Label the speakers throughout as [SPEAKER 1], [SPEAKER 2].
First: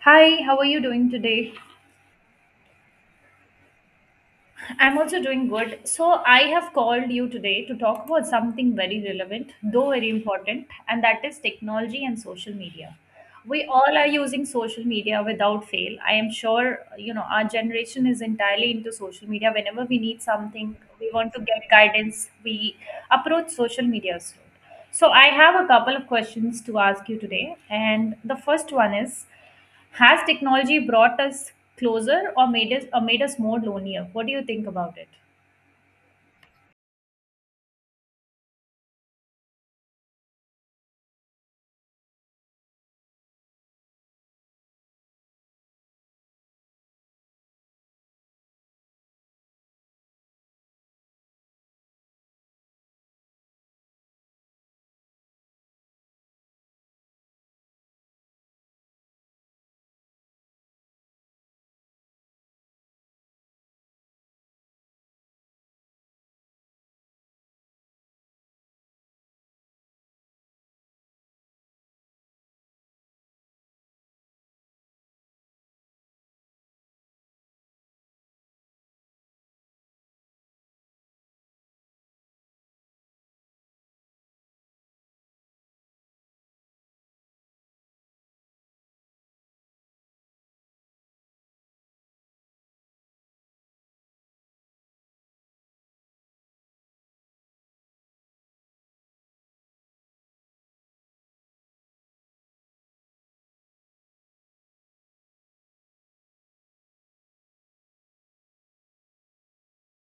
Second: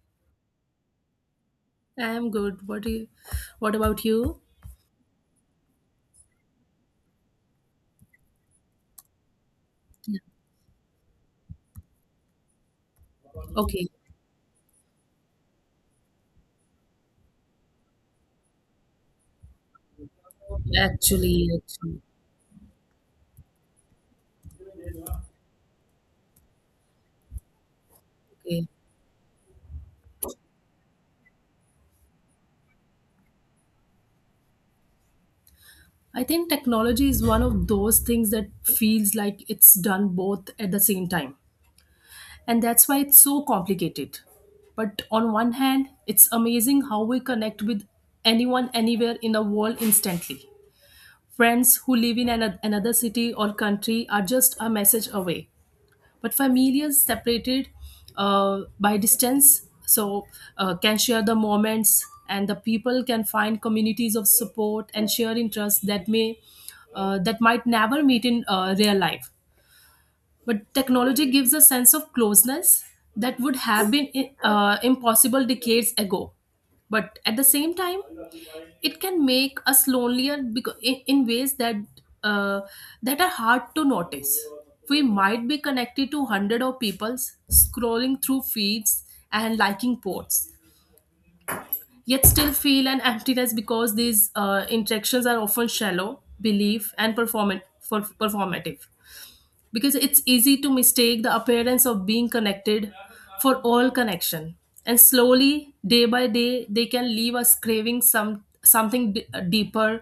[SPEAKER 1] Hi, how are you doing today?
[SPEAKER 2] I'm good. What about you?
[SPEAKER 1] I'm also doing good. So, I have called you today to talk about something very relevant, though very important, and that is technology and social media. We
[SPEAKER 2] Okay.
[SPEAKER 1] all are using social media without fail. I am sure, you know, our generation is entirely into social media. Whenever we need something, we want to
[SPEAKER 2] Actually,
[SPEAKER 1] get
[SPEAKER 2] actually,
[SPEAKER 1] guidance, we approach social media. Soon. So, I have a couple of questions to ask you today. And the
[SPEAKER 2] okay.
[SPEAKER 1] first one is, has technology brought us closer or made us more lonelier? What do you think about it?
[SPEAKER 2] I think technology is one of those things that feels like it's done both at the same time. And that's why it's so complicated. But on one hand, it's amazing how we connect with anyone anywhere in the world instantly. Friends who live in another city or country are just a message away. But families separated by distance can share the moments, and the people can find communities of support and share interests that may that might never meet in real life. But technology gives a sense of closeness that would have been impossible decades ago. But at the same time, it can make us lonelier because in ways that uh, that are hard to notice. We might be connected to hundred of peoples, scrolling through feeds and liking posts, yet still feel an emptiness because these interactions are often shallow belief and performant for performative, because it's easy to mistake the appearance of being connected for all connection. And slowly day by day they can leave us craving something deeper.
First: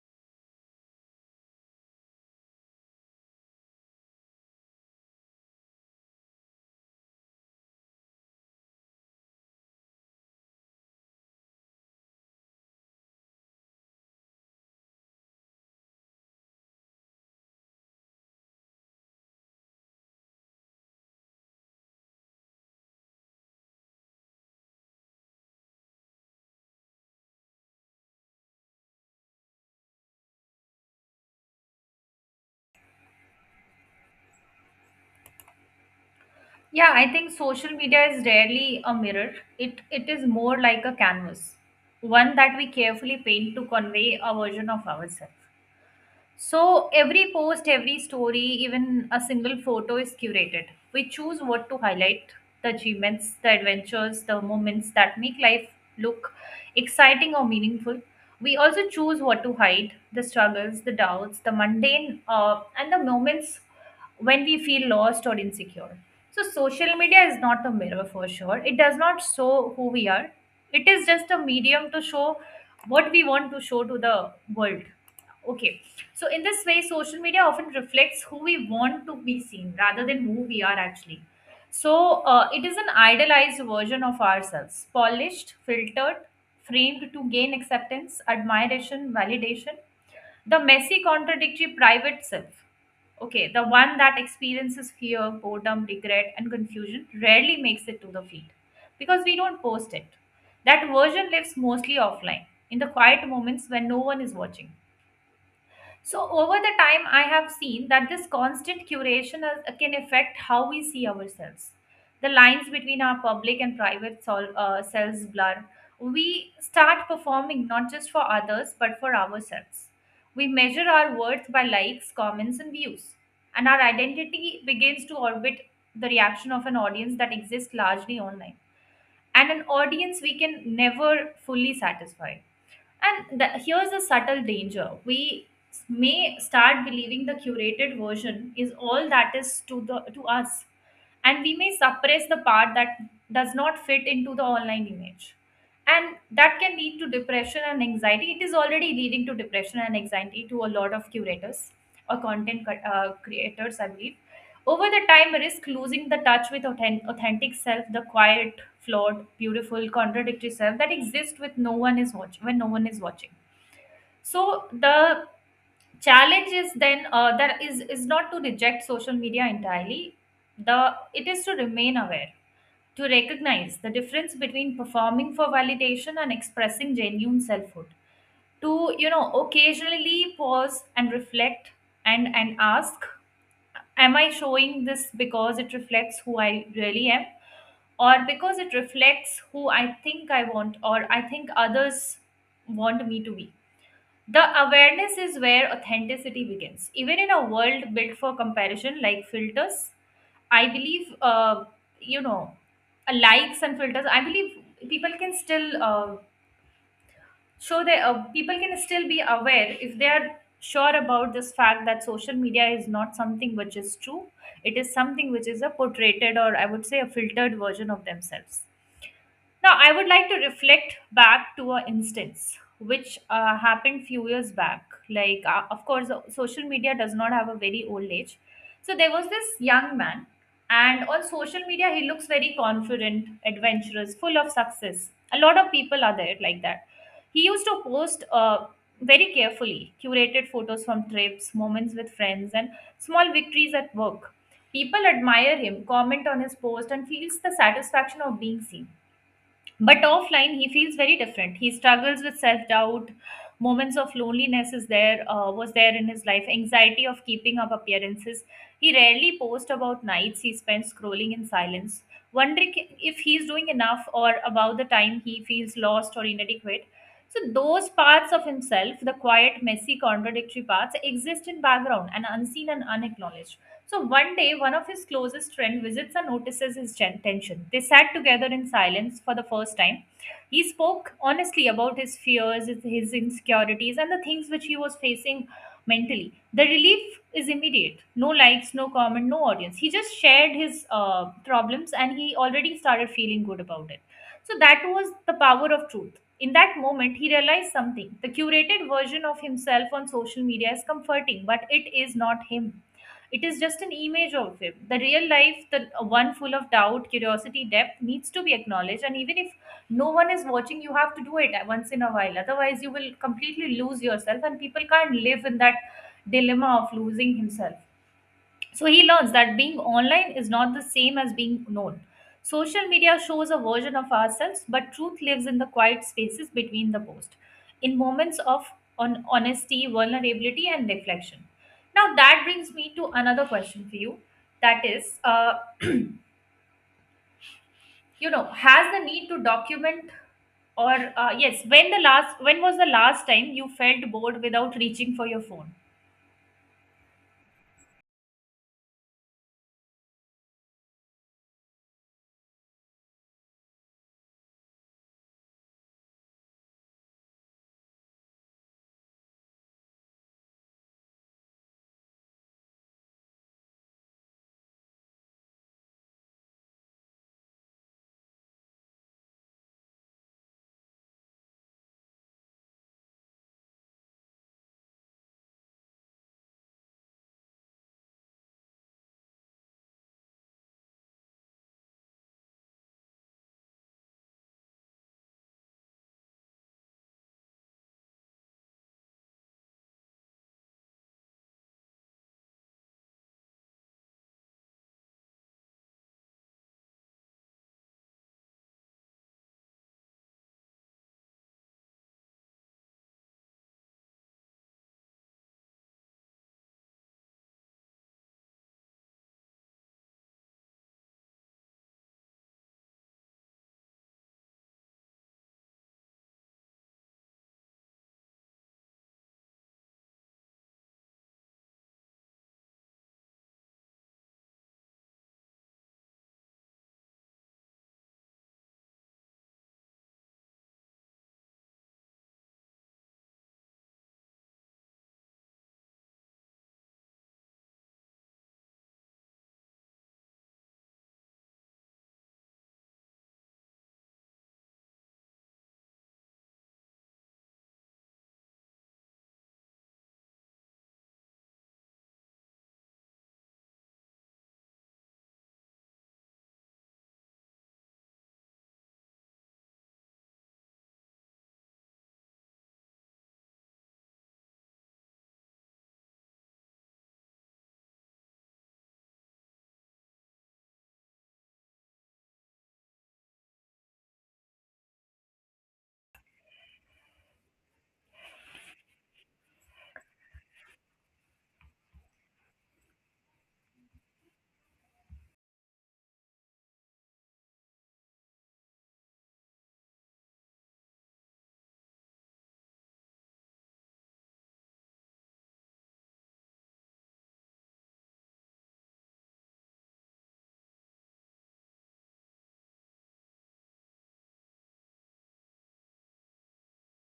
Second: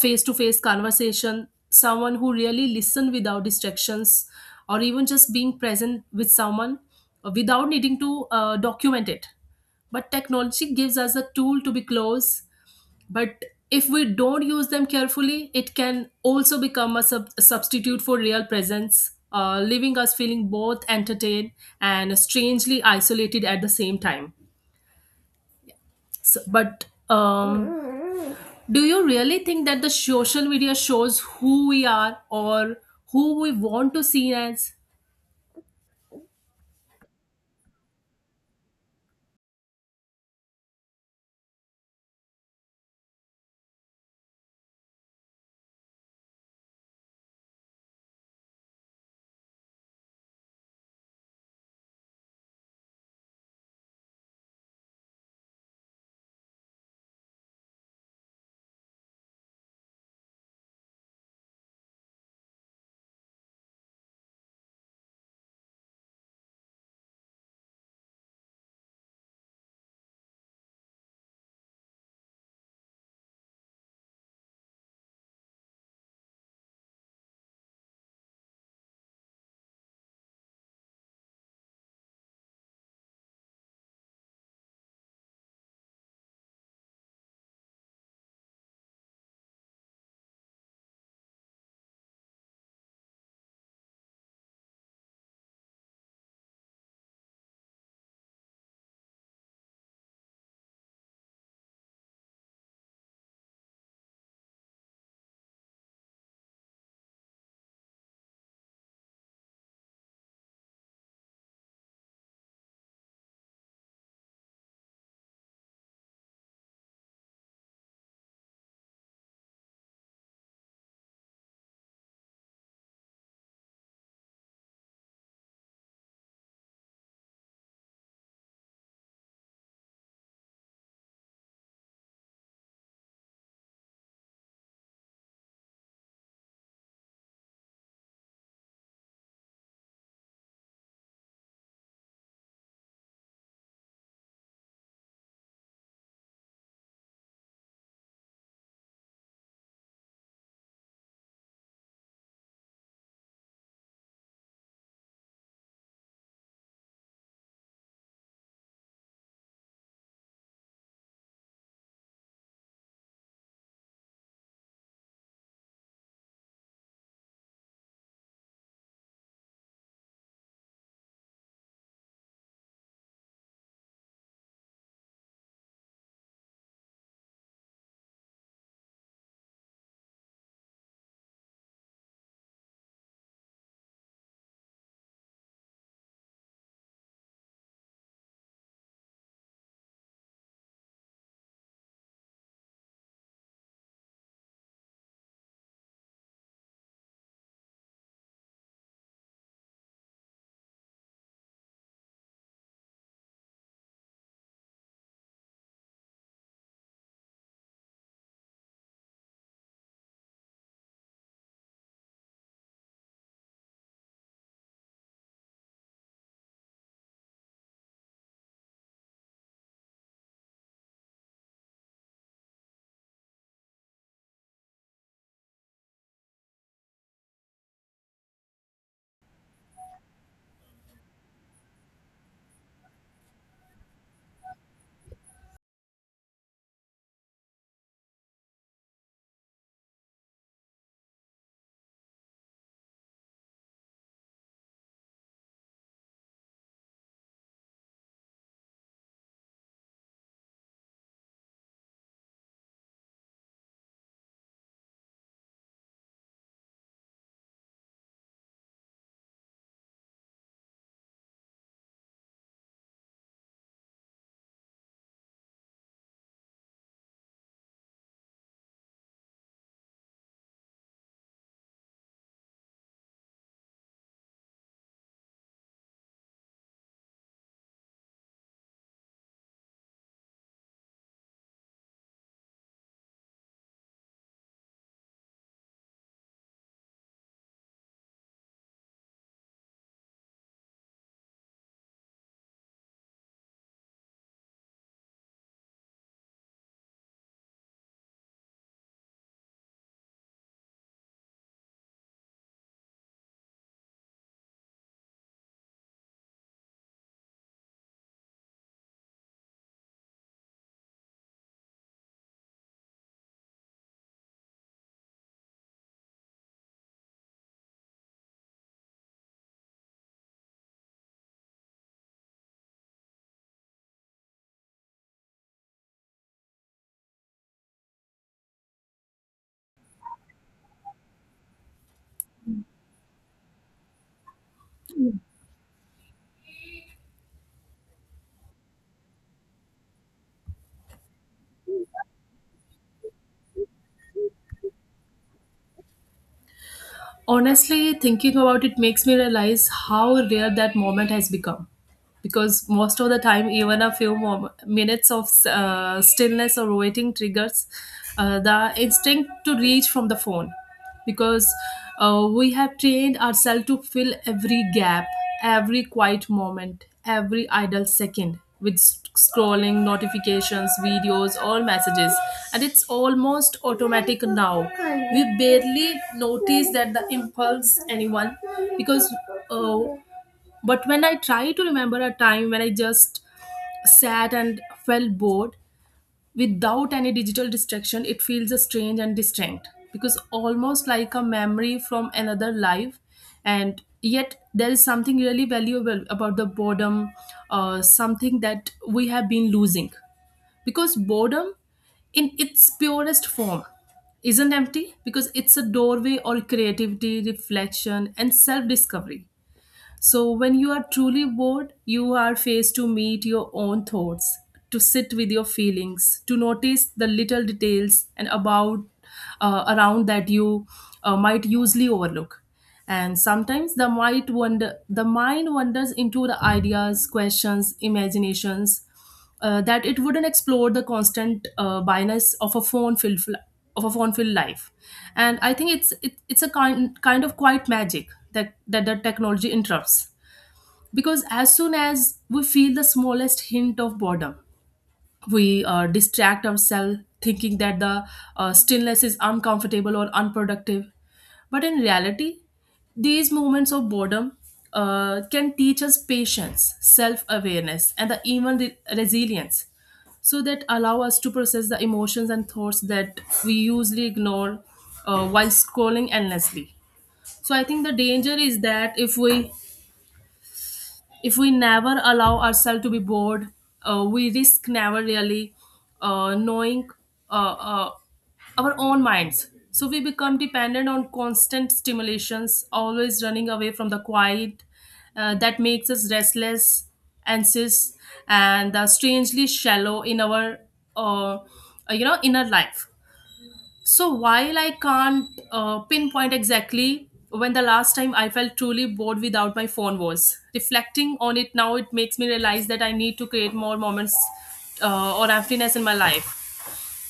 [SPEAKER 2] Face to face conversation, someone who really listen without distractions, or even just being present with someone without needing to document it. But technology gives us a tool to be close. But if we don't use them carefully, it can also become a substitute for real presence, leaving us feeling both entertained and strangely isolated at the same time. So, but um, do you really think that the social media shows who we are, or who we want to see as?
[SPEAKER 1] Yeah, I think social media is rarely a mirror. It is more like a canvas, one that we carefully paint to convey a version of ourselves. So every post, every story, even a single photo is curated. We choose what to highlight the achievements, the adventures, the moments that make life look exciting or meaningful. We also choose what to hide the struggles, the doubts, the mundane, and the moments when we feel lost or insecure. So, social media is not a mirror for sure. It does not show who we are, it is just a medium to show what we want to show to the world. Okay, so, in this way, social media often reflects who we want to be seen rather than who we are actually. So, it is an idealized version of ourselves, polished, filtered, framed to gain acceptance, admiration, validation, the messy, contradictory private self. Okay, the one that experiences fear, boredom, regret, and confusion rarely makes it to the feed because we don't post it. That version lives mostly offline in the quiet moments when no one is watching. So, over the time, I have seen that this constant curation is, can affect how we see ourselves. The lines between our public and selves blur. We start performing not just for others but for ourselves. We measure our worth by likes, comments, and views. And our identity begins to orbit the reaction of an audience that exists largely online. And an audience we can never fully satisfy. Here's a subtle danger. We may start believing the curated version is all that is to us, and we may suppress the part that does not fit into the online image. And that can lead to depression and anxiety. It is already leading to depression and anxiety to a lot of curators or creators, I believe. Over the time, risk losing the touch with authentic self, the quiet flawed, beautiful, contradictory self that exists with no one is watching when no one is watching. So the challenge is then that is not to reject social media entirely. The It is to remain aware, to recognize the difference between performing for validation and expressing genuine selfhood. To you know occasionally pause and reflect and ask, am I showing this because it reflects who I really am? Or because it reflects who I think I want or I think others want me to be. The awareness is where authenticity begins. Even in a world built for comparison, like filters, I believe, you know, likes and filters, I believe people can still people can still be aware if they are sure about this fact that social media is not something which is true. It is something which is a portrayed or I would say a filtered version of themselves. Now, I would like to reflect back to an instance which happened few years back. Like, of course, social media does not have a very old age. So there was this young man, and on social media, he looks very confident, adventurous, full of success. A lot of people are there like that. He used to post very carefully curated photos from trips, moments with friends, and small victories at work. People admire him, comment on his post, and feels the satisfaction of being seen but offline, he feels very different. He struggles with self doubt. Moments of loneliness is there was there in his life. Anxiety of keeping up appearances. He rarely posts about nights he spends scrolling in silence, wondering if he's doing enough or about the time he feels lost or inadequate. So those parts of himself, the quiet, messy, contradictory parts, exist in background and unseen and unacknowledged. So one day, one of his closest friends visits and notices his tension. They sat together in silence for the first time. He spoke honestly about his fears, his insecurities, and the things which he was facing mentally. The relief is immediate. No likes, no comment, no audience. He just shared his problems and he already started feeling good about it. So that was the power of truth. In that moment, he realized something. The curated version of himself on social media is comforting, but it is not him, it is just an image of him. The real life, the one full of doubt, curiosity, depth, needs to be acknowledged. And even if no one is watching, you have to do it once in a while. Otherwise, you will completely lose yourself, and people can't live in that dilemma of losing himself. So he learns that being online is not the same as being known. Social media shows a version of ourselves, but truth lives in the quiet spaces between the posts, in moments of on honesty, vulnerability, and reflection. Now that brings me to another question for you. That is, you know, has the need to document or yes, when was the last time you felt bored without reaching for your phone?
[SPEAKER 2] Honestly, thinking about it makes me realize how rare that moment has become, because most of the time even a few more minutes of stillness or waiting triggers the instinct to reach from the phone. Because we have trained ourselves to fill every gap, every quiet moment, every idle second with scrolling, notifications, videos, or messages. And it's almost automatic now, we barely notice that the impulse anyone. Because uh, but when I try to remember a time when I just sat and felt bored without any digital distraction, it feels a strange and distinct, because almost like a memory from another life. And yet, there is something really valuable about the boredom, something that we have been losing. Because boredom, in its purest form, isn't empty, because it's a doorway or creativity, reflection, and self discovery. So, when you are truly bored, you are faced to meet your own thoughts, to sit with your feelings, to notice the little details and about around that you might usually overlook. And sometimes the mind wanders into the ideas, questions, imaginations that it wouldn't explore the constant bias of a phone filled life. And I think it's a kind of quiet magic that the technology interrupts, because as soon as we feel the smallest hint of boredom, we distract ourselves thinking that the stillness is uncomfortable or unproductive. But in reality, these moments of boredom can teach us patience, self-awareness, and the even resilience. So that allow us to process the emotions and thoughts that we usually ignore while scrolling endlessly. So I think the danger is that if we never allow ourselves to be bored, we risk never really knowing uh, uh, our own minds. So we become dependent on constant stimulations, always running away from the quiet that makes us restless, anxious, and strangely shallow in our, uh, inner life. So while I can't pinpoint exactly when the last time I felt truly bored without my phone was, reflecting on it now, it makes me realize that I need to create more moments or emptiness in my life,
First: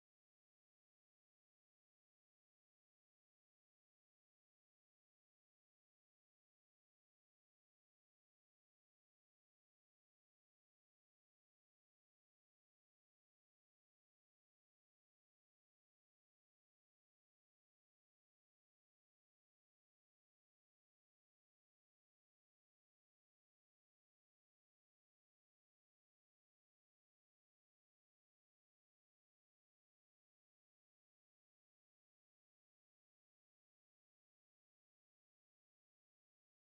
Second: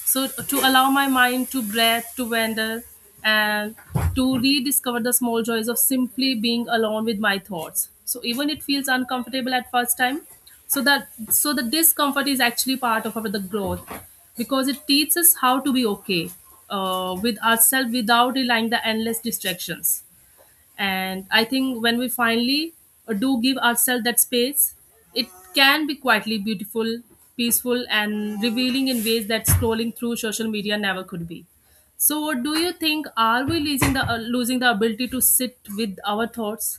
[SPEAKER 2] so to allow my mind to breathe, to wander, and to rediscover the small joys of simply being alone with my thoughts. So even it feels uncomfortable at first time, so the discomfort is actually part of our the growth, because it teaches us how to be okay with ourselves without relying the endless distractions. And I think when we finally do give ourselves that space, it can be quietly beautiful, peaceful, and revealing in ways that scrolling through social media never could be. So do you think are we losing the ability to sit with our thoughts?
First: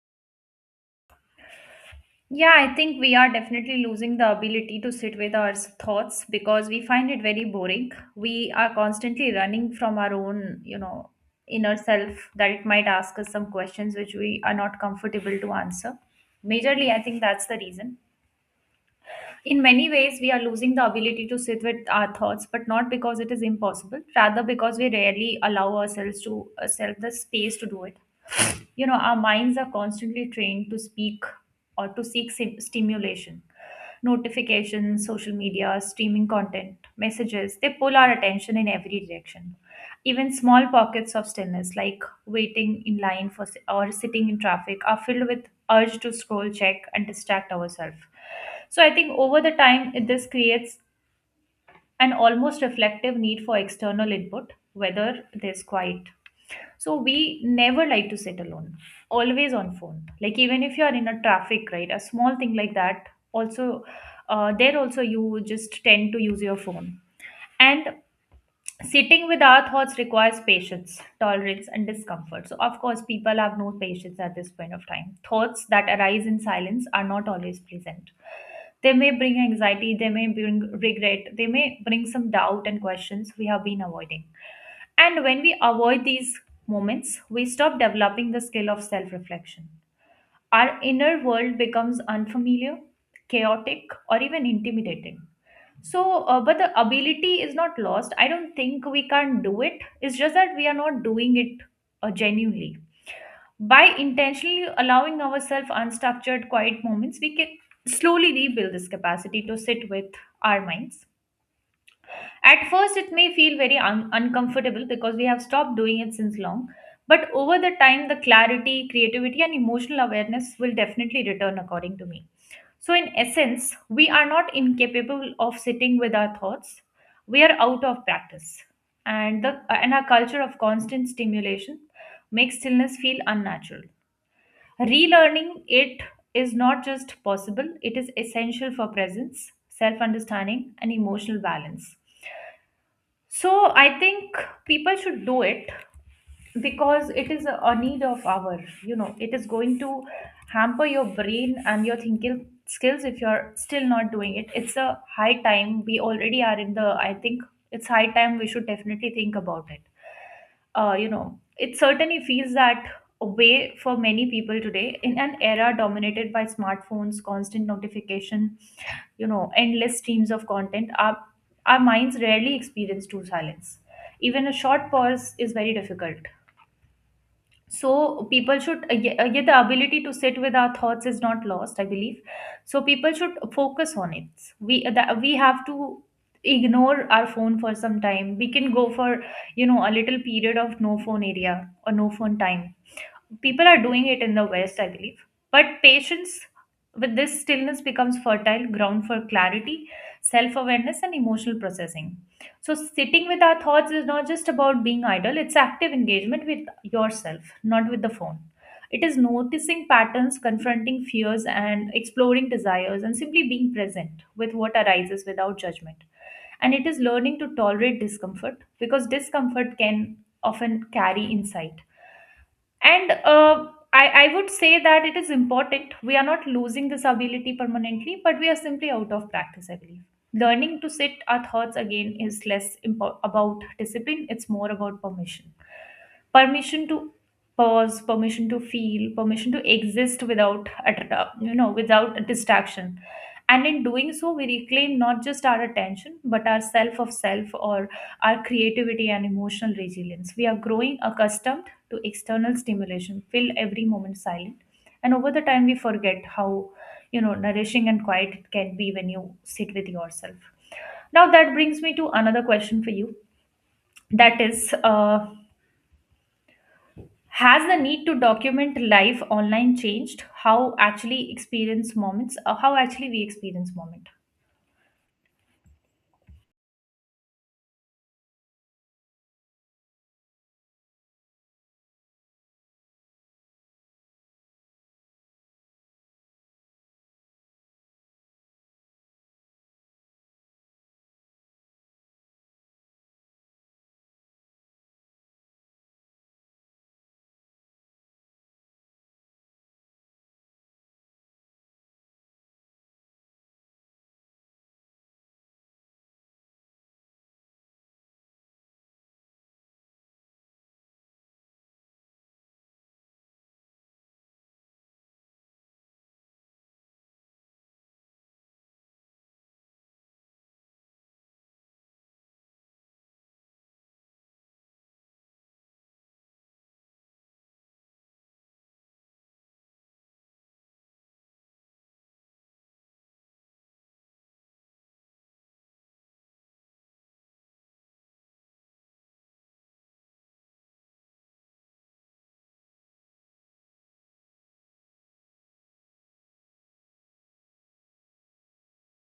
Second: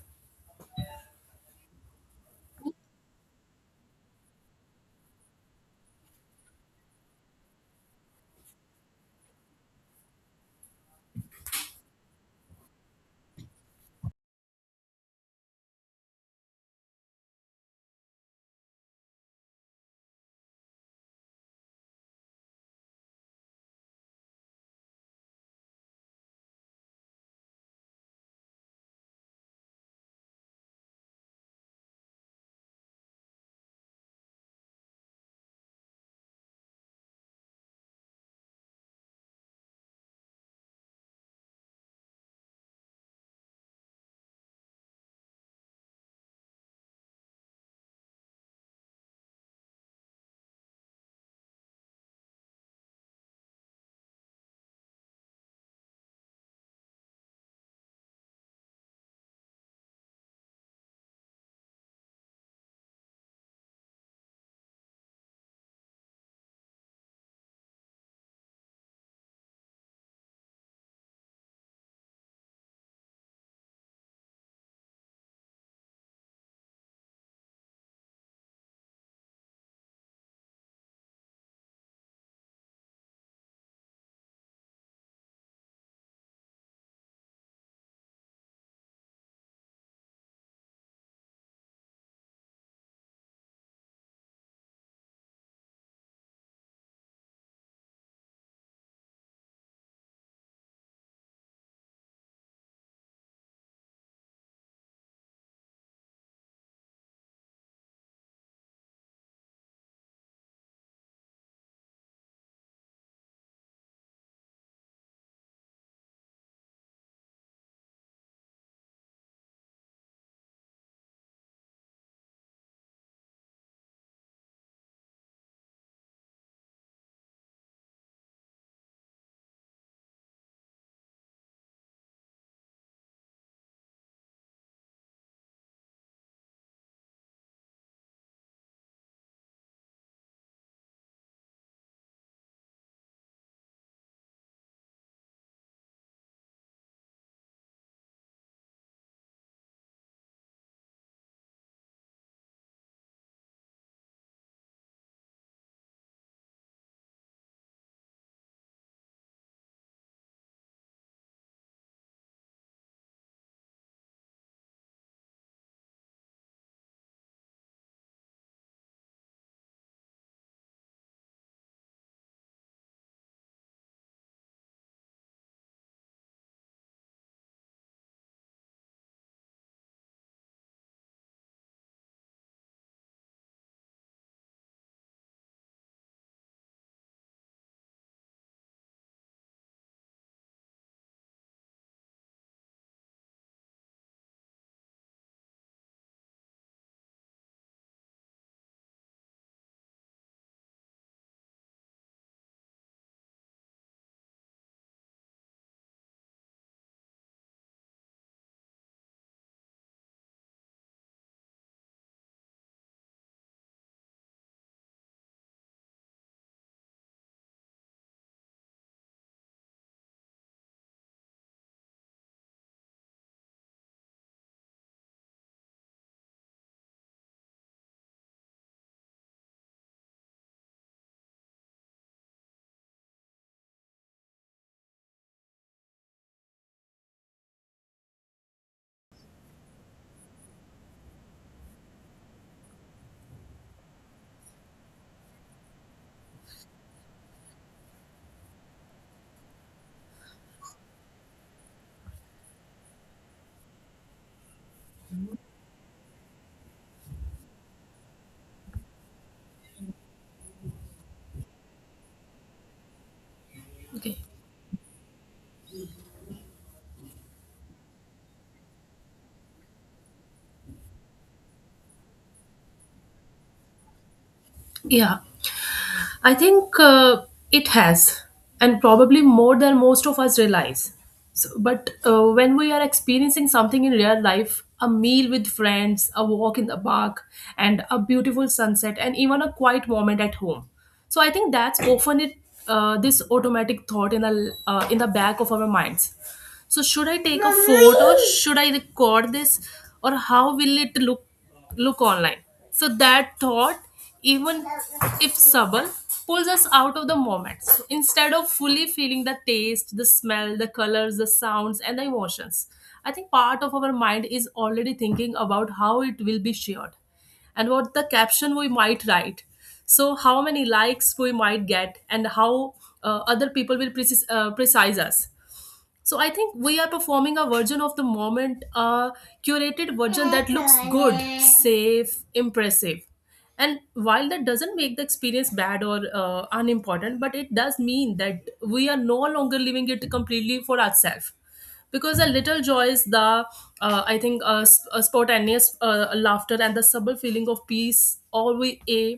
[SPEAKER 1] Yeah, I think we are definitely losing the ability to sit with our thoughts because we find it very boring. We are constantly running from our own, you know, inner self that it might ask us some questions which we are not comfortable to answer. Majorly, I think that's the reason. In many ways, we are losing the ability to sit with our thoughts, but not because it is impossible, rather because we rarely allow ourselves to ourselves the space to do it. You know, our minds are constantly trained to speak or to seek stimulation, notifications, social media, streaming content, messages, they pull our attention in every direction. Even small pockets of stillness like waiting in line for or sitting in traffic are filled with urge to scroll, check, and distract ourselves. So I think over the time this creates an almost reflective need for external input, whether there's quiet. So we never like to sit alone, always on phone. Like even if you are in a traffic, right, a small thing like that, also, there also you just tend to use your phone. And sitting with our thoughts requires patience, tolerance, and discomfort. So, of course, people have no patience at this point of time. Thoughts that arise in silence are not always pleasant. They may bring anxiety, they may bring regret, they may bring some doubt and questions we have been avoiding. And when we avoid these moments, we stop developing the skill of self reflection. Our inner world becomes unfamiliar, chaotic, or even intimidating. So, but the ability is not lost. I don't think we can't do it. It's just that we are not doing it genuinely. By intentionally allowing ourselves unstructured, quiet moments, we can slowly rebuild this capacity to sit with our minds. At first, it may feel uncomfortable because we have stopped doing it since long. But over the time, the clarity, creativity, and emotional awareness will definitely return, according to me. So, in essence, we are not incapable of sitting with our thoughts. We are out of practice. And our culture of constant stimulation makes stillness feel unnatural. Relearning it is not just possible, it is essential for presence, self understanding, and emotional balance. So I think people should do it because it is a need of our, you know, it is going to hamper your brain and your thinking skills if you're still not doing it. It's a high time. We already are in the, I think It's high time we should definitely think about it. You know, it certainly feels that way for many people today in an era dominated by smartphones, constant notification, you know, endless streams of content. Our minds rarely experience true silence. Even a short pause is very difficult, so people should, yeah, the ability to sit with our thoughts is not lost, I believe. So people should focus on it. We uh, that we have to ignore our phone for some time, we can go for, a little period of no phone area or no phone time. People are doing it in the West, I believe. But patience with this stillness becomes fertile ground for clarity, self-awareness, and emotional processing. So sitting with our thoughts is not just about being idle, it's active engagement with yourself, not with the phone. It is noticing patterns, confronting fears, and exploring desires, and simply being present with what arises without judgment. And it is learning to tolerate discomfort, because discomfort can often carry insight. And I would say that it is important, we are not losing this ability permanently, but we are simply out of practice, I believe. Learning to sit our thoughts again is less about discipline, it's more about permission. Permission to pause, permission to feel, permission to exist without without distraction. And in doing so, we reclaim not just our attention but our self of self, or our creativity and emotional resilience. We are growing accustomed to external stimulation fill every moment silent. And over the time we forget how, nourishing and quiet it can be when you sit with yourself. Now that brings me to another question for you.
[SPEAKER 2] Okay.
[SPEAKER 1] That is, has the need to document life online changed how actually experience moments, how actually we experience moment?
[SPEAKER 2] Yeah, I think it has, and probably more than most of us realize. But when we are experiencing something in real life, a meal with friends, a walk in the park, and a beautiful sunset, and even a quiet moment at home. So I think that's often it. This automatic thought in the back of our minds, so should I take a photo? Should I record this? Or how will it look look online? So that thought, even if subtle, pulls us out of the moment. So instead of fully feeling the taste, the smell, the colors, the sounds, and the emotions, I think part of our mind is already thinking about how it will be shared and what the caption we might write. So, how many likes we might get, and how other people will precise us. So I think we are performing a version of the moment, a curated version that looks good, safe, impressive. And while that doesn't make the experience bad or unimportant, but it does mean that we are no longer living it completely for ourselves. Because a little joy is the, a spontaneous laughter and the subtle feeling of peace, all we aim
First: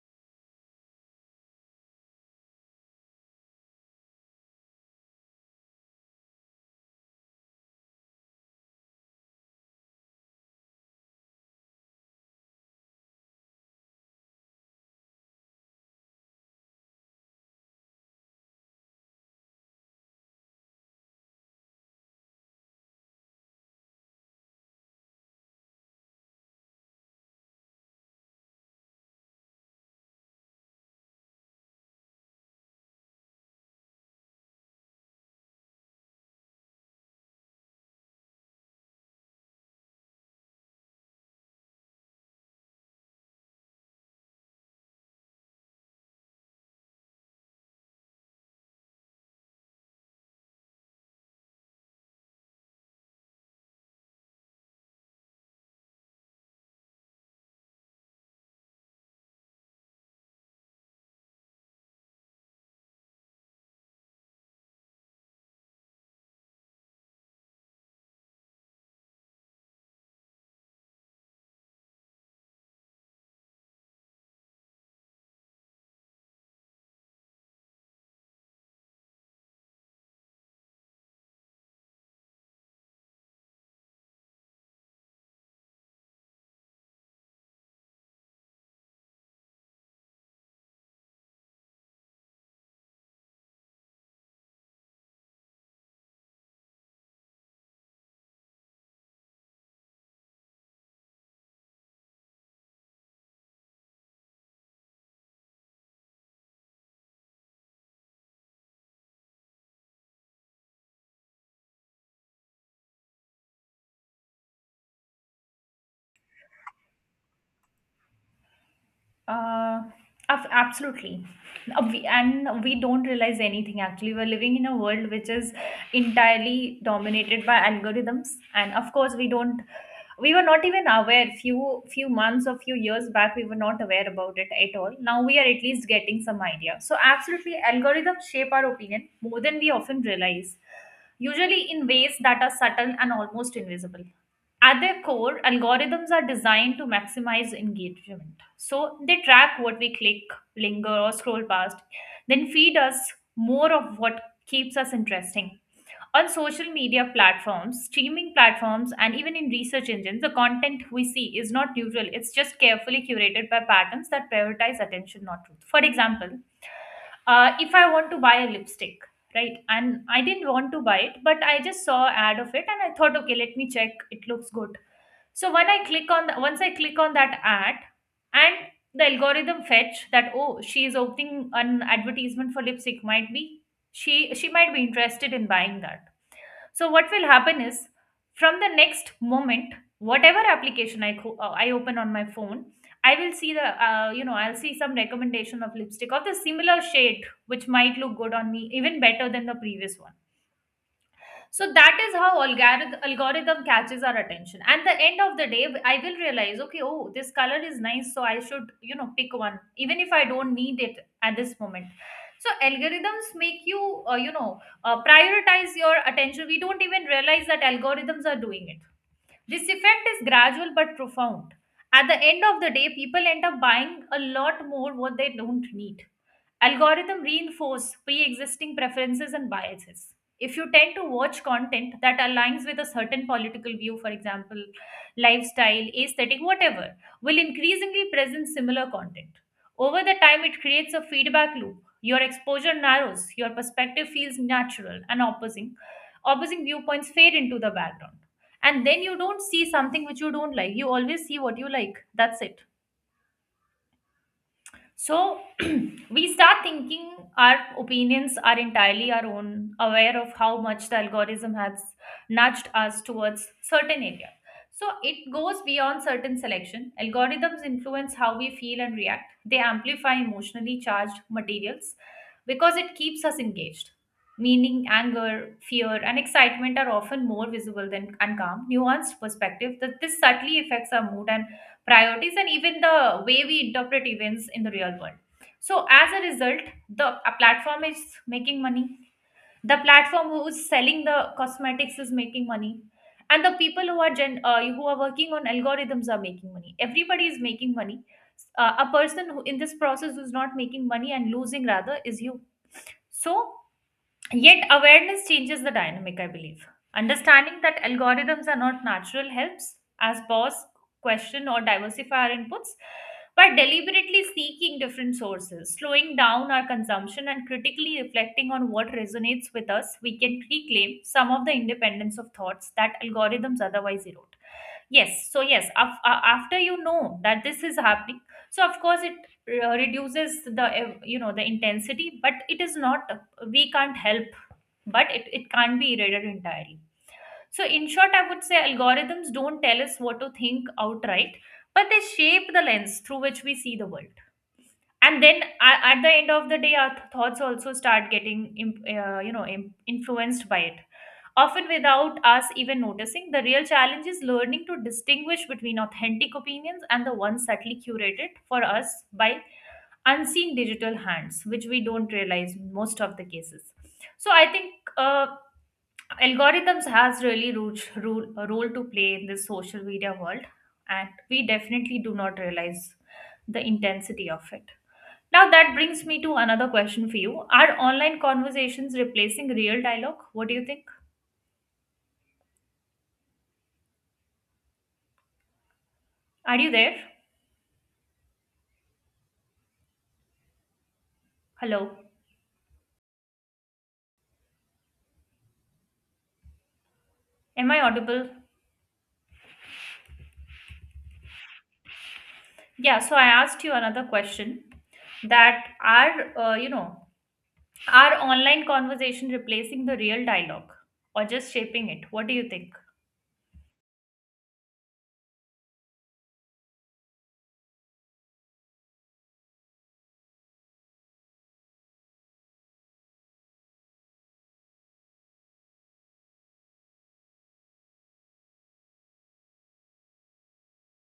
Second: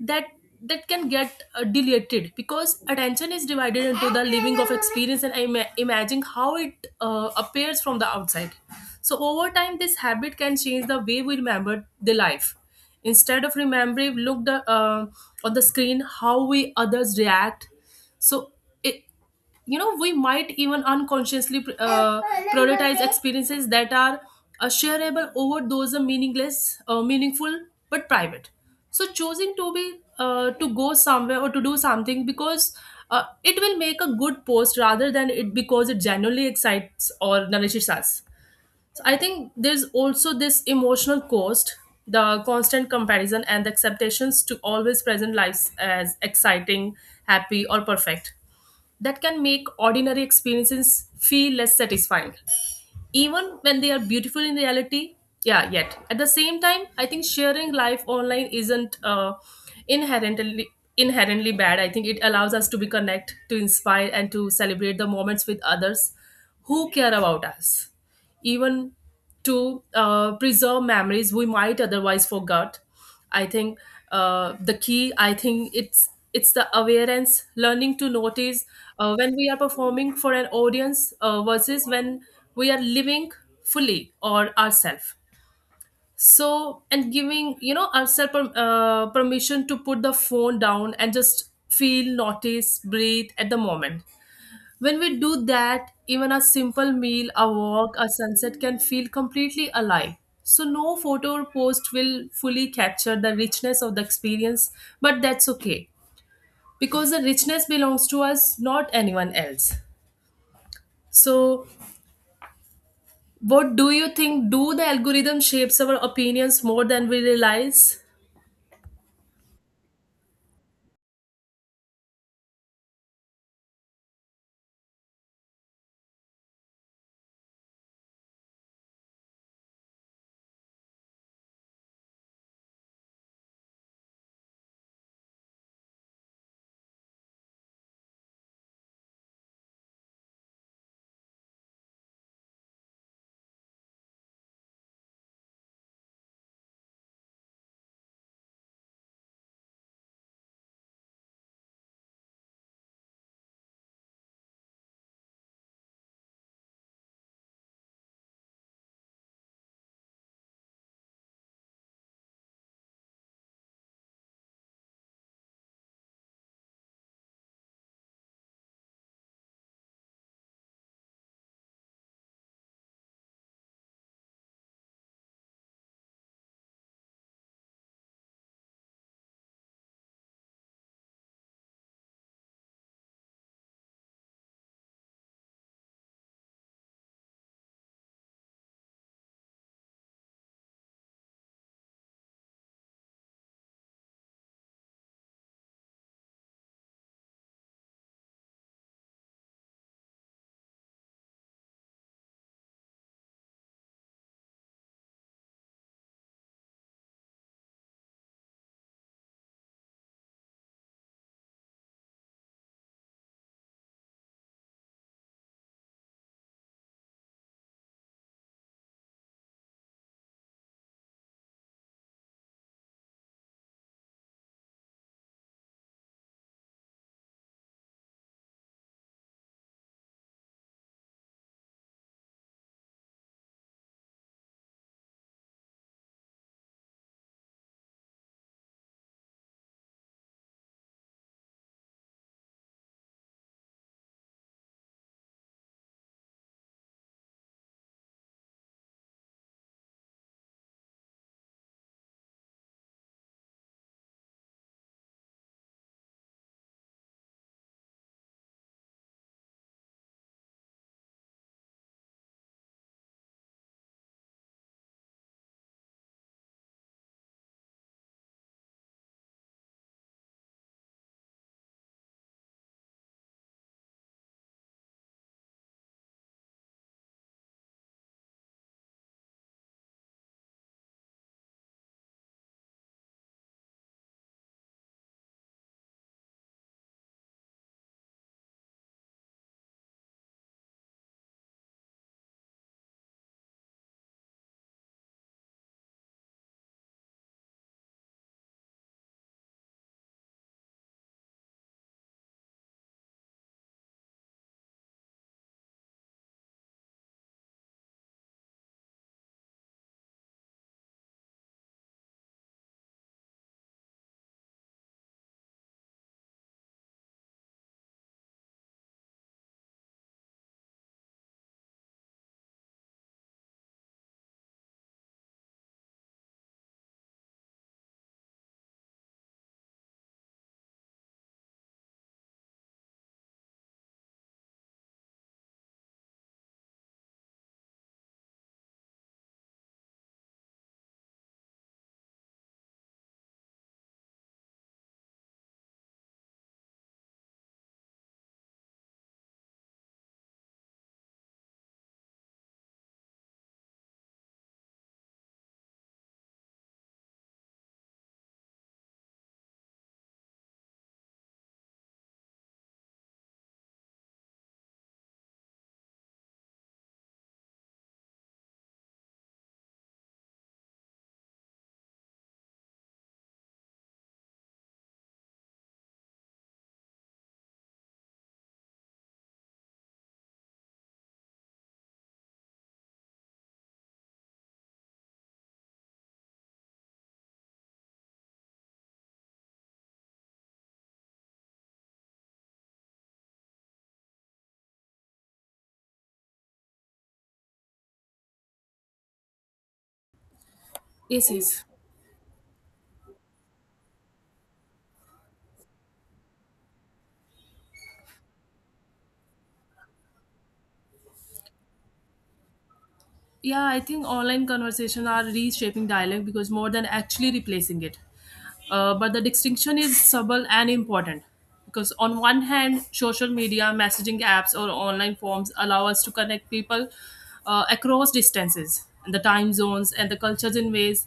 [SPEAKER 2] that that can get deleted, because attention is divided into the living of experience and imagine how it appears from the outside. So over time this habit can change the way we remember the life, instead of remembering look the, on the screen how we others react. So it, you know, we might even unconsciously prioritize experiences that are shareable over those are meaningless meaningful but private. So choosing to be to go somewhere or to do something because it will make a good post rather than it because it genuinely excites or nourishes us. So I think there's also this emotional cost, the constant comparison and the acceptations to always present lives as exciting, happy, or perfect, that can make ordinary experiences feel less satisfying, even when they are beautiful in reality. Yeah, yet at the same time I think sharing life online isn't inherently inherently bad. I think it allows us to be connect, to inspire, and to celebrate the moments with others who care about us, even to preserve memories we might otherwise forget. I think the key, I think it's the awareness, learning to notice when we are performing for an audience versus when we are living fully or ourselves. So and giving, you know, ourselves permission to put the phone down and just feel, notice, breathe at the moment. When we do that, even a simple meal, a walk, a sunset can feel completely alive. So, no photo or post will fully capture the richness of the experience, but that's okay, because the richness belongs to us, not anyone else. So, what do you think? Do the algorithm shapes our opinions more than we realize?
[SPEAKER 1] Uh, Absolutely. And we don't realize anything actually. We're living in a world which is entirely dominated by algorithms. And of course, we don't, we were not even aware, few months or few years back, we were not aware about it at all. Now we are at least getting some idea. So, absolutely, algorithms shape our opinion more than we often realize, usually in ways that are subtle and almost invisible. At their core, algorithms are designed to maximize engagement. So they track what we click, linger, or scroll past, then feed us more of what keeps us interesting on social media platforms, streaming platforms, and even in research engines. The content we see is not neutral. It's just carefully curated by patterns that prioritize attention, not truth. For example, if I want to buy a lipstick, right, and I didn't want to buy it, but I just saw an ad of it, and I thought, okay, let me check. It looks good. So when I click on the, once I click on that ad, and the algorithm fetch that, oh, she is opening an advertisement for lipstick, might be she might be interested in buying that. So what will happen is, from the next moment, whatever application I open on my phone, I'll see some recommendation of lipstick of the similar shade, which might look good on me, even better than the previous one. So that is how algorithm catches our attention. And the end of the day, I will realize, okay, oh, this color is nice, so I should, pick one, even if I don't need it at this moment. So algorithms make you, prioritize your attention. We don't even realize that algorithms are doing it. This effect is gradual but profound. At the end of the day, people end up buying a lot more what they don't need. Algorithm reinforce pre-existing preferences and biases. If you tend to watch content that aligns with a certain political view, for example, lifestyle, aesthetic, whatever, will increasingly present similar content. Over the time, it creates a feedback loop. Your exposure narrows, your perspective feels natural, and opposing viewpoints fade into the background. And then you don't see something which you don't like, you always see what you like, that's it. So we start thinking our opinions are entirely our own, aware of how much the algorithm has nudged us towards certain area. So it goes beyond certain selection. Algorithms influence how we feel and react. They amplify emotionally charged materials because it keeps us engaged. Meaning, anger, fear, and excitement are often more visible than uncalm, nuanced perspective that this subtly affects our mood and priorities, and even the way we interpret events in the real world. So, as a result, the a platform is making money. The platform who is selling the cosmetics is making money, and the people who are who are working on algorithms are making money. Everybody is making money. A person who in this process who is not making money and losing rather is you. So, yet, awareness changes the dynamic, I believe. Understanding that algorithms are not natural helps us pause, question, or diversify our inputs by deliberately seeking different sources, slowing down our consumption, and critically reflecting on what resonates with us. We can reclaim some of the independence of thoughts that algorithms otherwise erode. Yes, so yes, after you know that this is happening, so of course it reduces the the intensity, but it is not, we can't help, but it can't be erased entirely. So, in short, I would say algorithms don't tell us what to think outright, but they shape the lens through which we see the world. And then at the end of the day, our thoughts also start getting, influenced by it. Often without us even noticing, the real challenge is learning to distinguish between authentic opinions and the ones subtly curated for us by unseen digital hands, which we don't realize most of the cases. So I think algorithms has really role, a role to play in this social media world, and we definitely do not realize the intensity of it. Now that brings me to another question for you. Are online conversations replacing real dialogue? What do you think? Are you there? Hello? Am I audible?
[SPEAKER 2] Yes, yes.
[SPEAKER 1] Yeah, so I asked you another question, that are, are online conversation replacing the real dialogue, or just shaping it? What do you think?
[SPEAKER 2] Yeah, I think online conversations are reshaping dialect because more than actually replacing it. But the distinction is subtle and important, because on one hand, social media, messaging apps, or online forms allow us to connect people across distances and the time zones and the cultures in ways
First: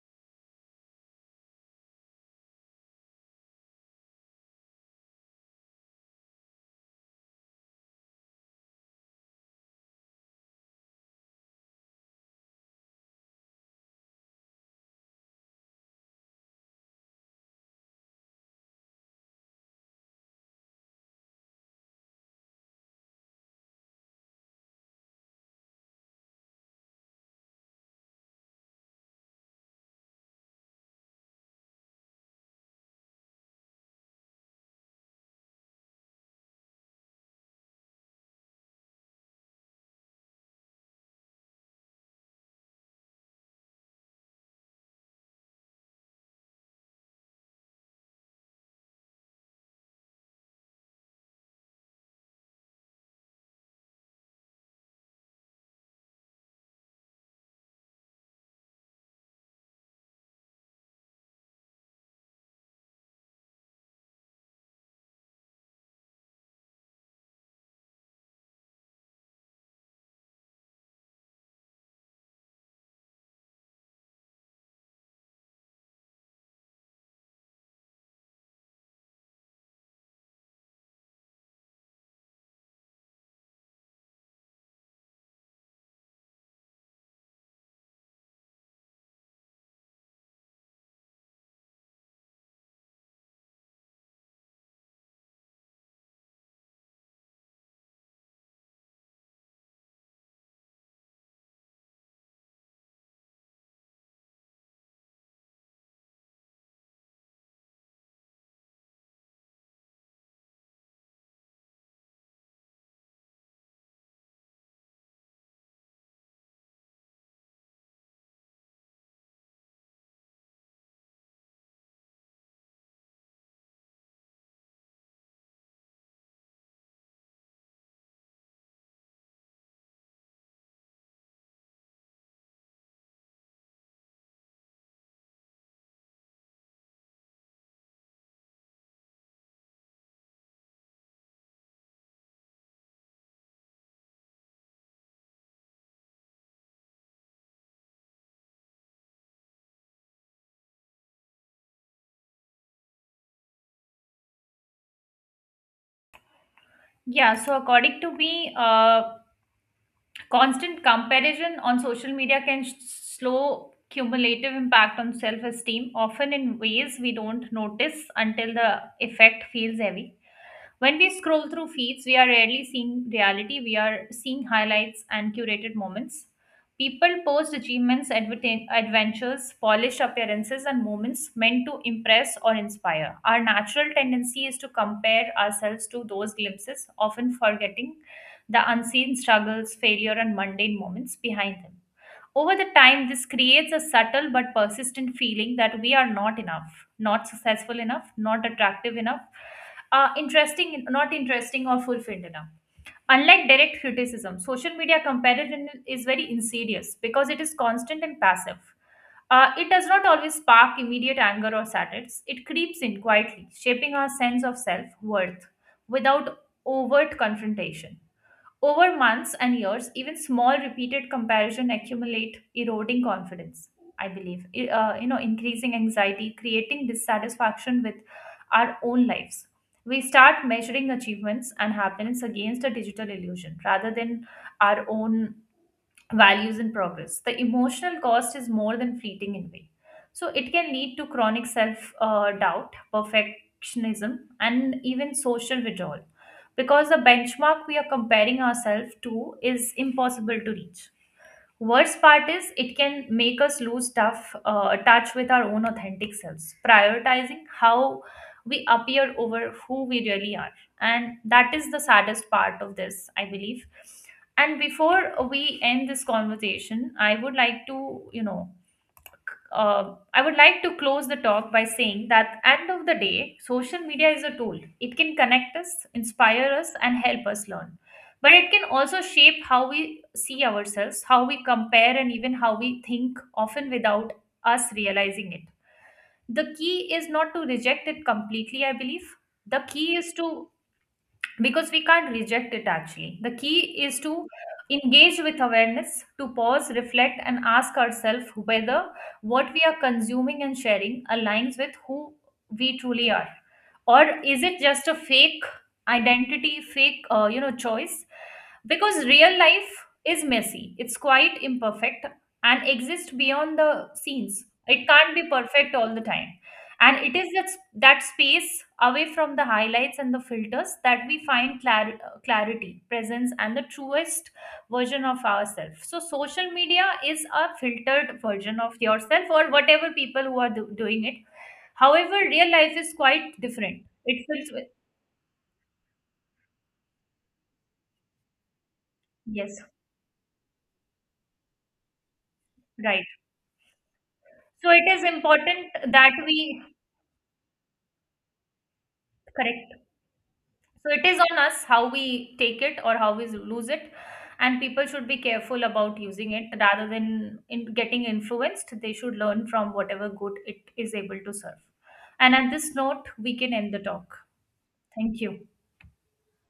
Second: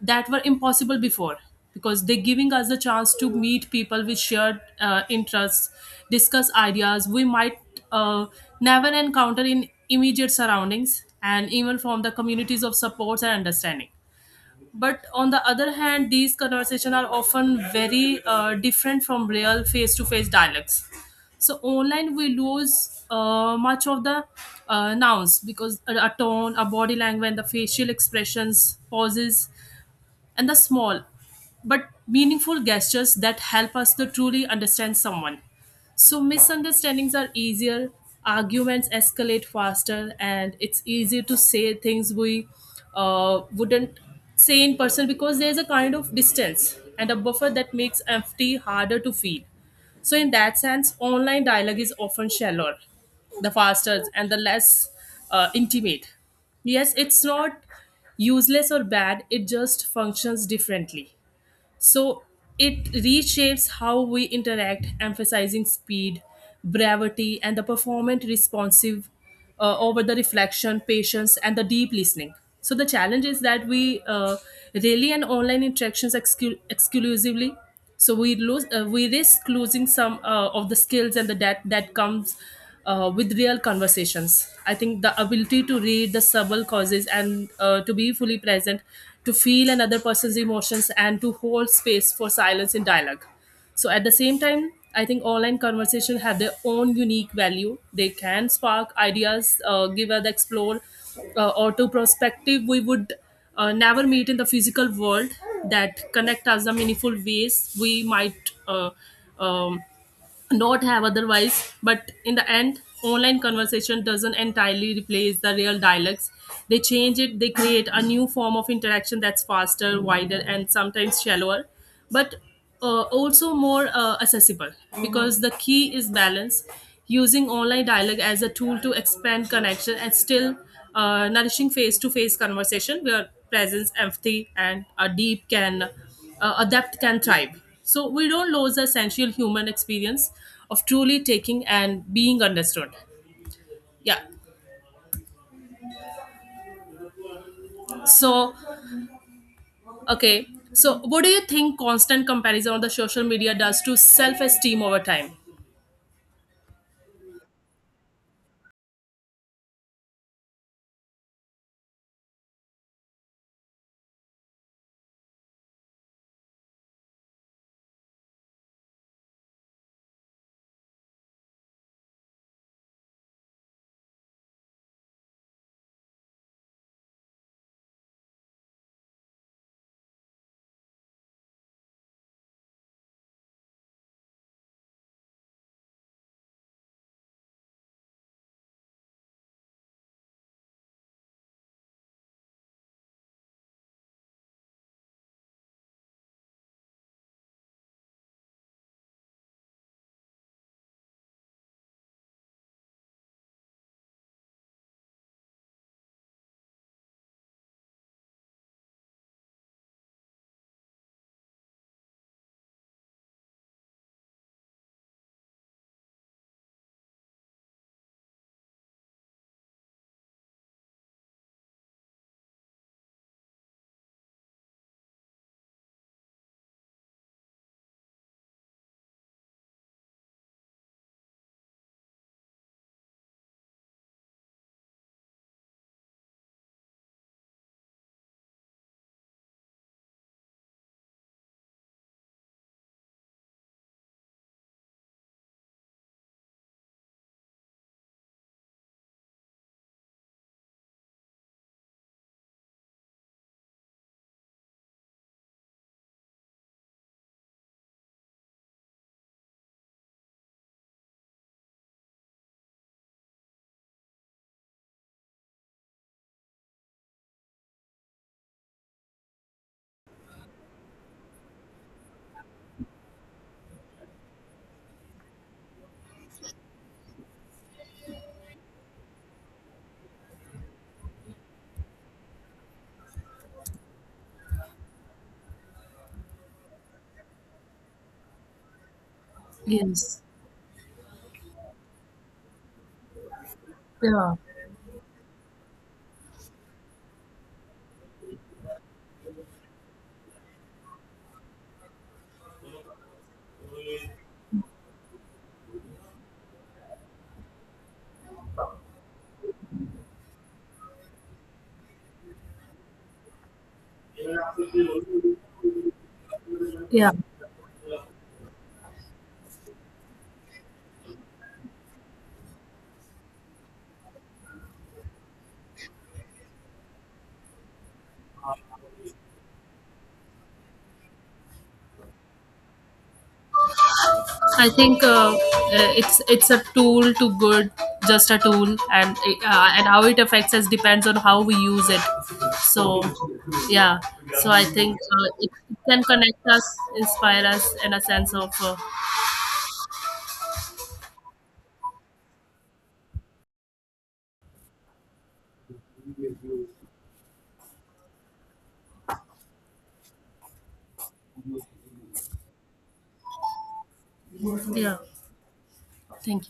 [SPEAKER 2] that were impossible before, because they're giving us the chance to meet people with shared interests, discuss ideas we might uh, never encounter in immediate surroundings, and even from the communities of supports and understanding. But on the other hand these conversations are often very different from real face-to-face dialogues. So online we lose much of the nouns, because a tone, a body language, and the facial expressions, pauses, and the small but meaningful gestures that help us to truly understand someone. So misunderstandings are easier, arguments escalate faster, and it's easier to say things we wouldn't say in person, because there's a kind of distance and a buffer that makes empathy harder to feel. So in that sense, online dialogue is often shallower, the faster, and the less intimate. Yes, it's not useless or bad. It just functions differently. So it reshapes how we interact, emphasizing speed, brevity, and the performant responsive over the reflection, patience, and the deep listening. So the challenge is that we rely on online interactions exclusively, so we lose we risk losing some of the skills and the that that comes with real conversations. I think the ability to read the subtle causes and to be fully present, to feel another person's emotions, and to hold space for silence in dialogue. So at the same time, I think online conversations have their own unique value. They can spark ideas, give us the explore, or to perspective we would never meet in the physical world, that connect us in meaningful ways we might um, not have otherwise. But in the end online conversation doesn't entirely replace the real dialects, they change it, they create a new form of interaction that's faster, wider, and sometimes shallower, but also more accessible, because the key is balance. Using online dialogue as a tool to expand connection and still nourishing face-to-face conversation where presence, empathy, and a deep can adept can thrive. So we don't lose the essential human experience of truly taking and being understood. Yeah. So, okay. So, what do you think constant comparison on the social media does to self esteem over time?
[SPEAKER 1] Yeah, so according to me, constant comparison on social media can slow cumulative impact on self esteem, often in ways we don't notice until the effect feels heavy. When we scroll through feeds, we are rarely seeing reality, we are seeing highlights and curated moments. People post achievements, adventures, polished appearances, and moments meant to impress or inspire. Our natural tendency is to compare ourselves to those glimpses, often forgetting the unseen struggles, failure, and mundane moments behind them. Over the time, this creates a subtle but persistent feeling that we are not enough, not successful enough, not attractive enough, interesting, not interesting, or fulfilled enough. Unlike direct criticism, social media comparison is very insidious because it is constant and passive. It does not always spark immediate anger or sadness. It creeps in quietly, shaping our sense of self worth without overt confrontation. Over months and years, even small repeated comparison accumulate, eroding confidence, I believe, increasing anxiety, creating dissatisfaction with our own lives. We start measuring achievements and happiness against a digital illusion rather than our own values and progress. The emotional cost is more than fleeting envy. So it can lead to chronic self doubt, perfectionism, and even social withdrawal, because the benchmark we are comparing ourselves to is impossible to reach. Worst part is it can make us lose tough touch with our own authentic selves, prioritizing how we appear over who we really are. And that is the saddest part of this, I believe. And before we end this conversation, I would like to close the talk by saying that end of the day, social media is a tool. It can connect us, inspire us, and help us learn. But it can also shape how we see ourselves, how we compare, and even how we think, often without us realizing it. The key is not to reject it completely, I believe. The key is
[SPEAKER 2] Yes.
[SPEAKER 1] to, because we can't reject it actually. The key is to
[SPEAKER 2] Yeah.
[SPEAKER 1] engage with awareness, to pause, reflect, and ask ourselves whether what we are consuming and sharing aligns with who we truly are. Or is it just a fake identity, fake, choice? Because real life is messy, it's quite imperfect, and exists beyond the scenes. It can't be perfect all the time, and
[SPEAKER 2] Yeah.
[SPEAKER 1] it is that, that space away from the highlights and the filters that we find clarity, presence, and the truest version of ourselves. So social media is a filtered version of yourself, or whatever people who are doing it. However, real life is quite different. It feels with.
[SPEAKER 2] I think it's a tool to good, just a tool,
[SPEAKER 1] Yes.
[SPEAKER 2] and how it affects us depends on how we use it. So,
[SPEAKER 1] Right.
[SPEAKER 2] yeah. So I
[SPEAKER 1] So it
[SPEAKER 2] think
[SPEAKER 1] is
[SPEAKER 2] it
[SPEAKER 1] important
[SPEAKER 2] can
[SPEAKER 1] that
[SPEAKER 2] connect
[SPEAKER 1] we.
[SPEAKER 2] us, inspire us, in a sense of
[SPEAKER 1] Correct. So it is on us, how we take it or how we lose it. And people should be careful about using it, rather than in getting influenced, they should learn from whatever good it is able to serve. And at this note we can end the talk.
[SPEAKER 2] yeah.
[SPEAKER 1] Thank you.
[SPEAKER 2] Thank you.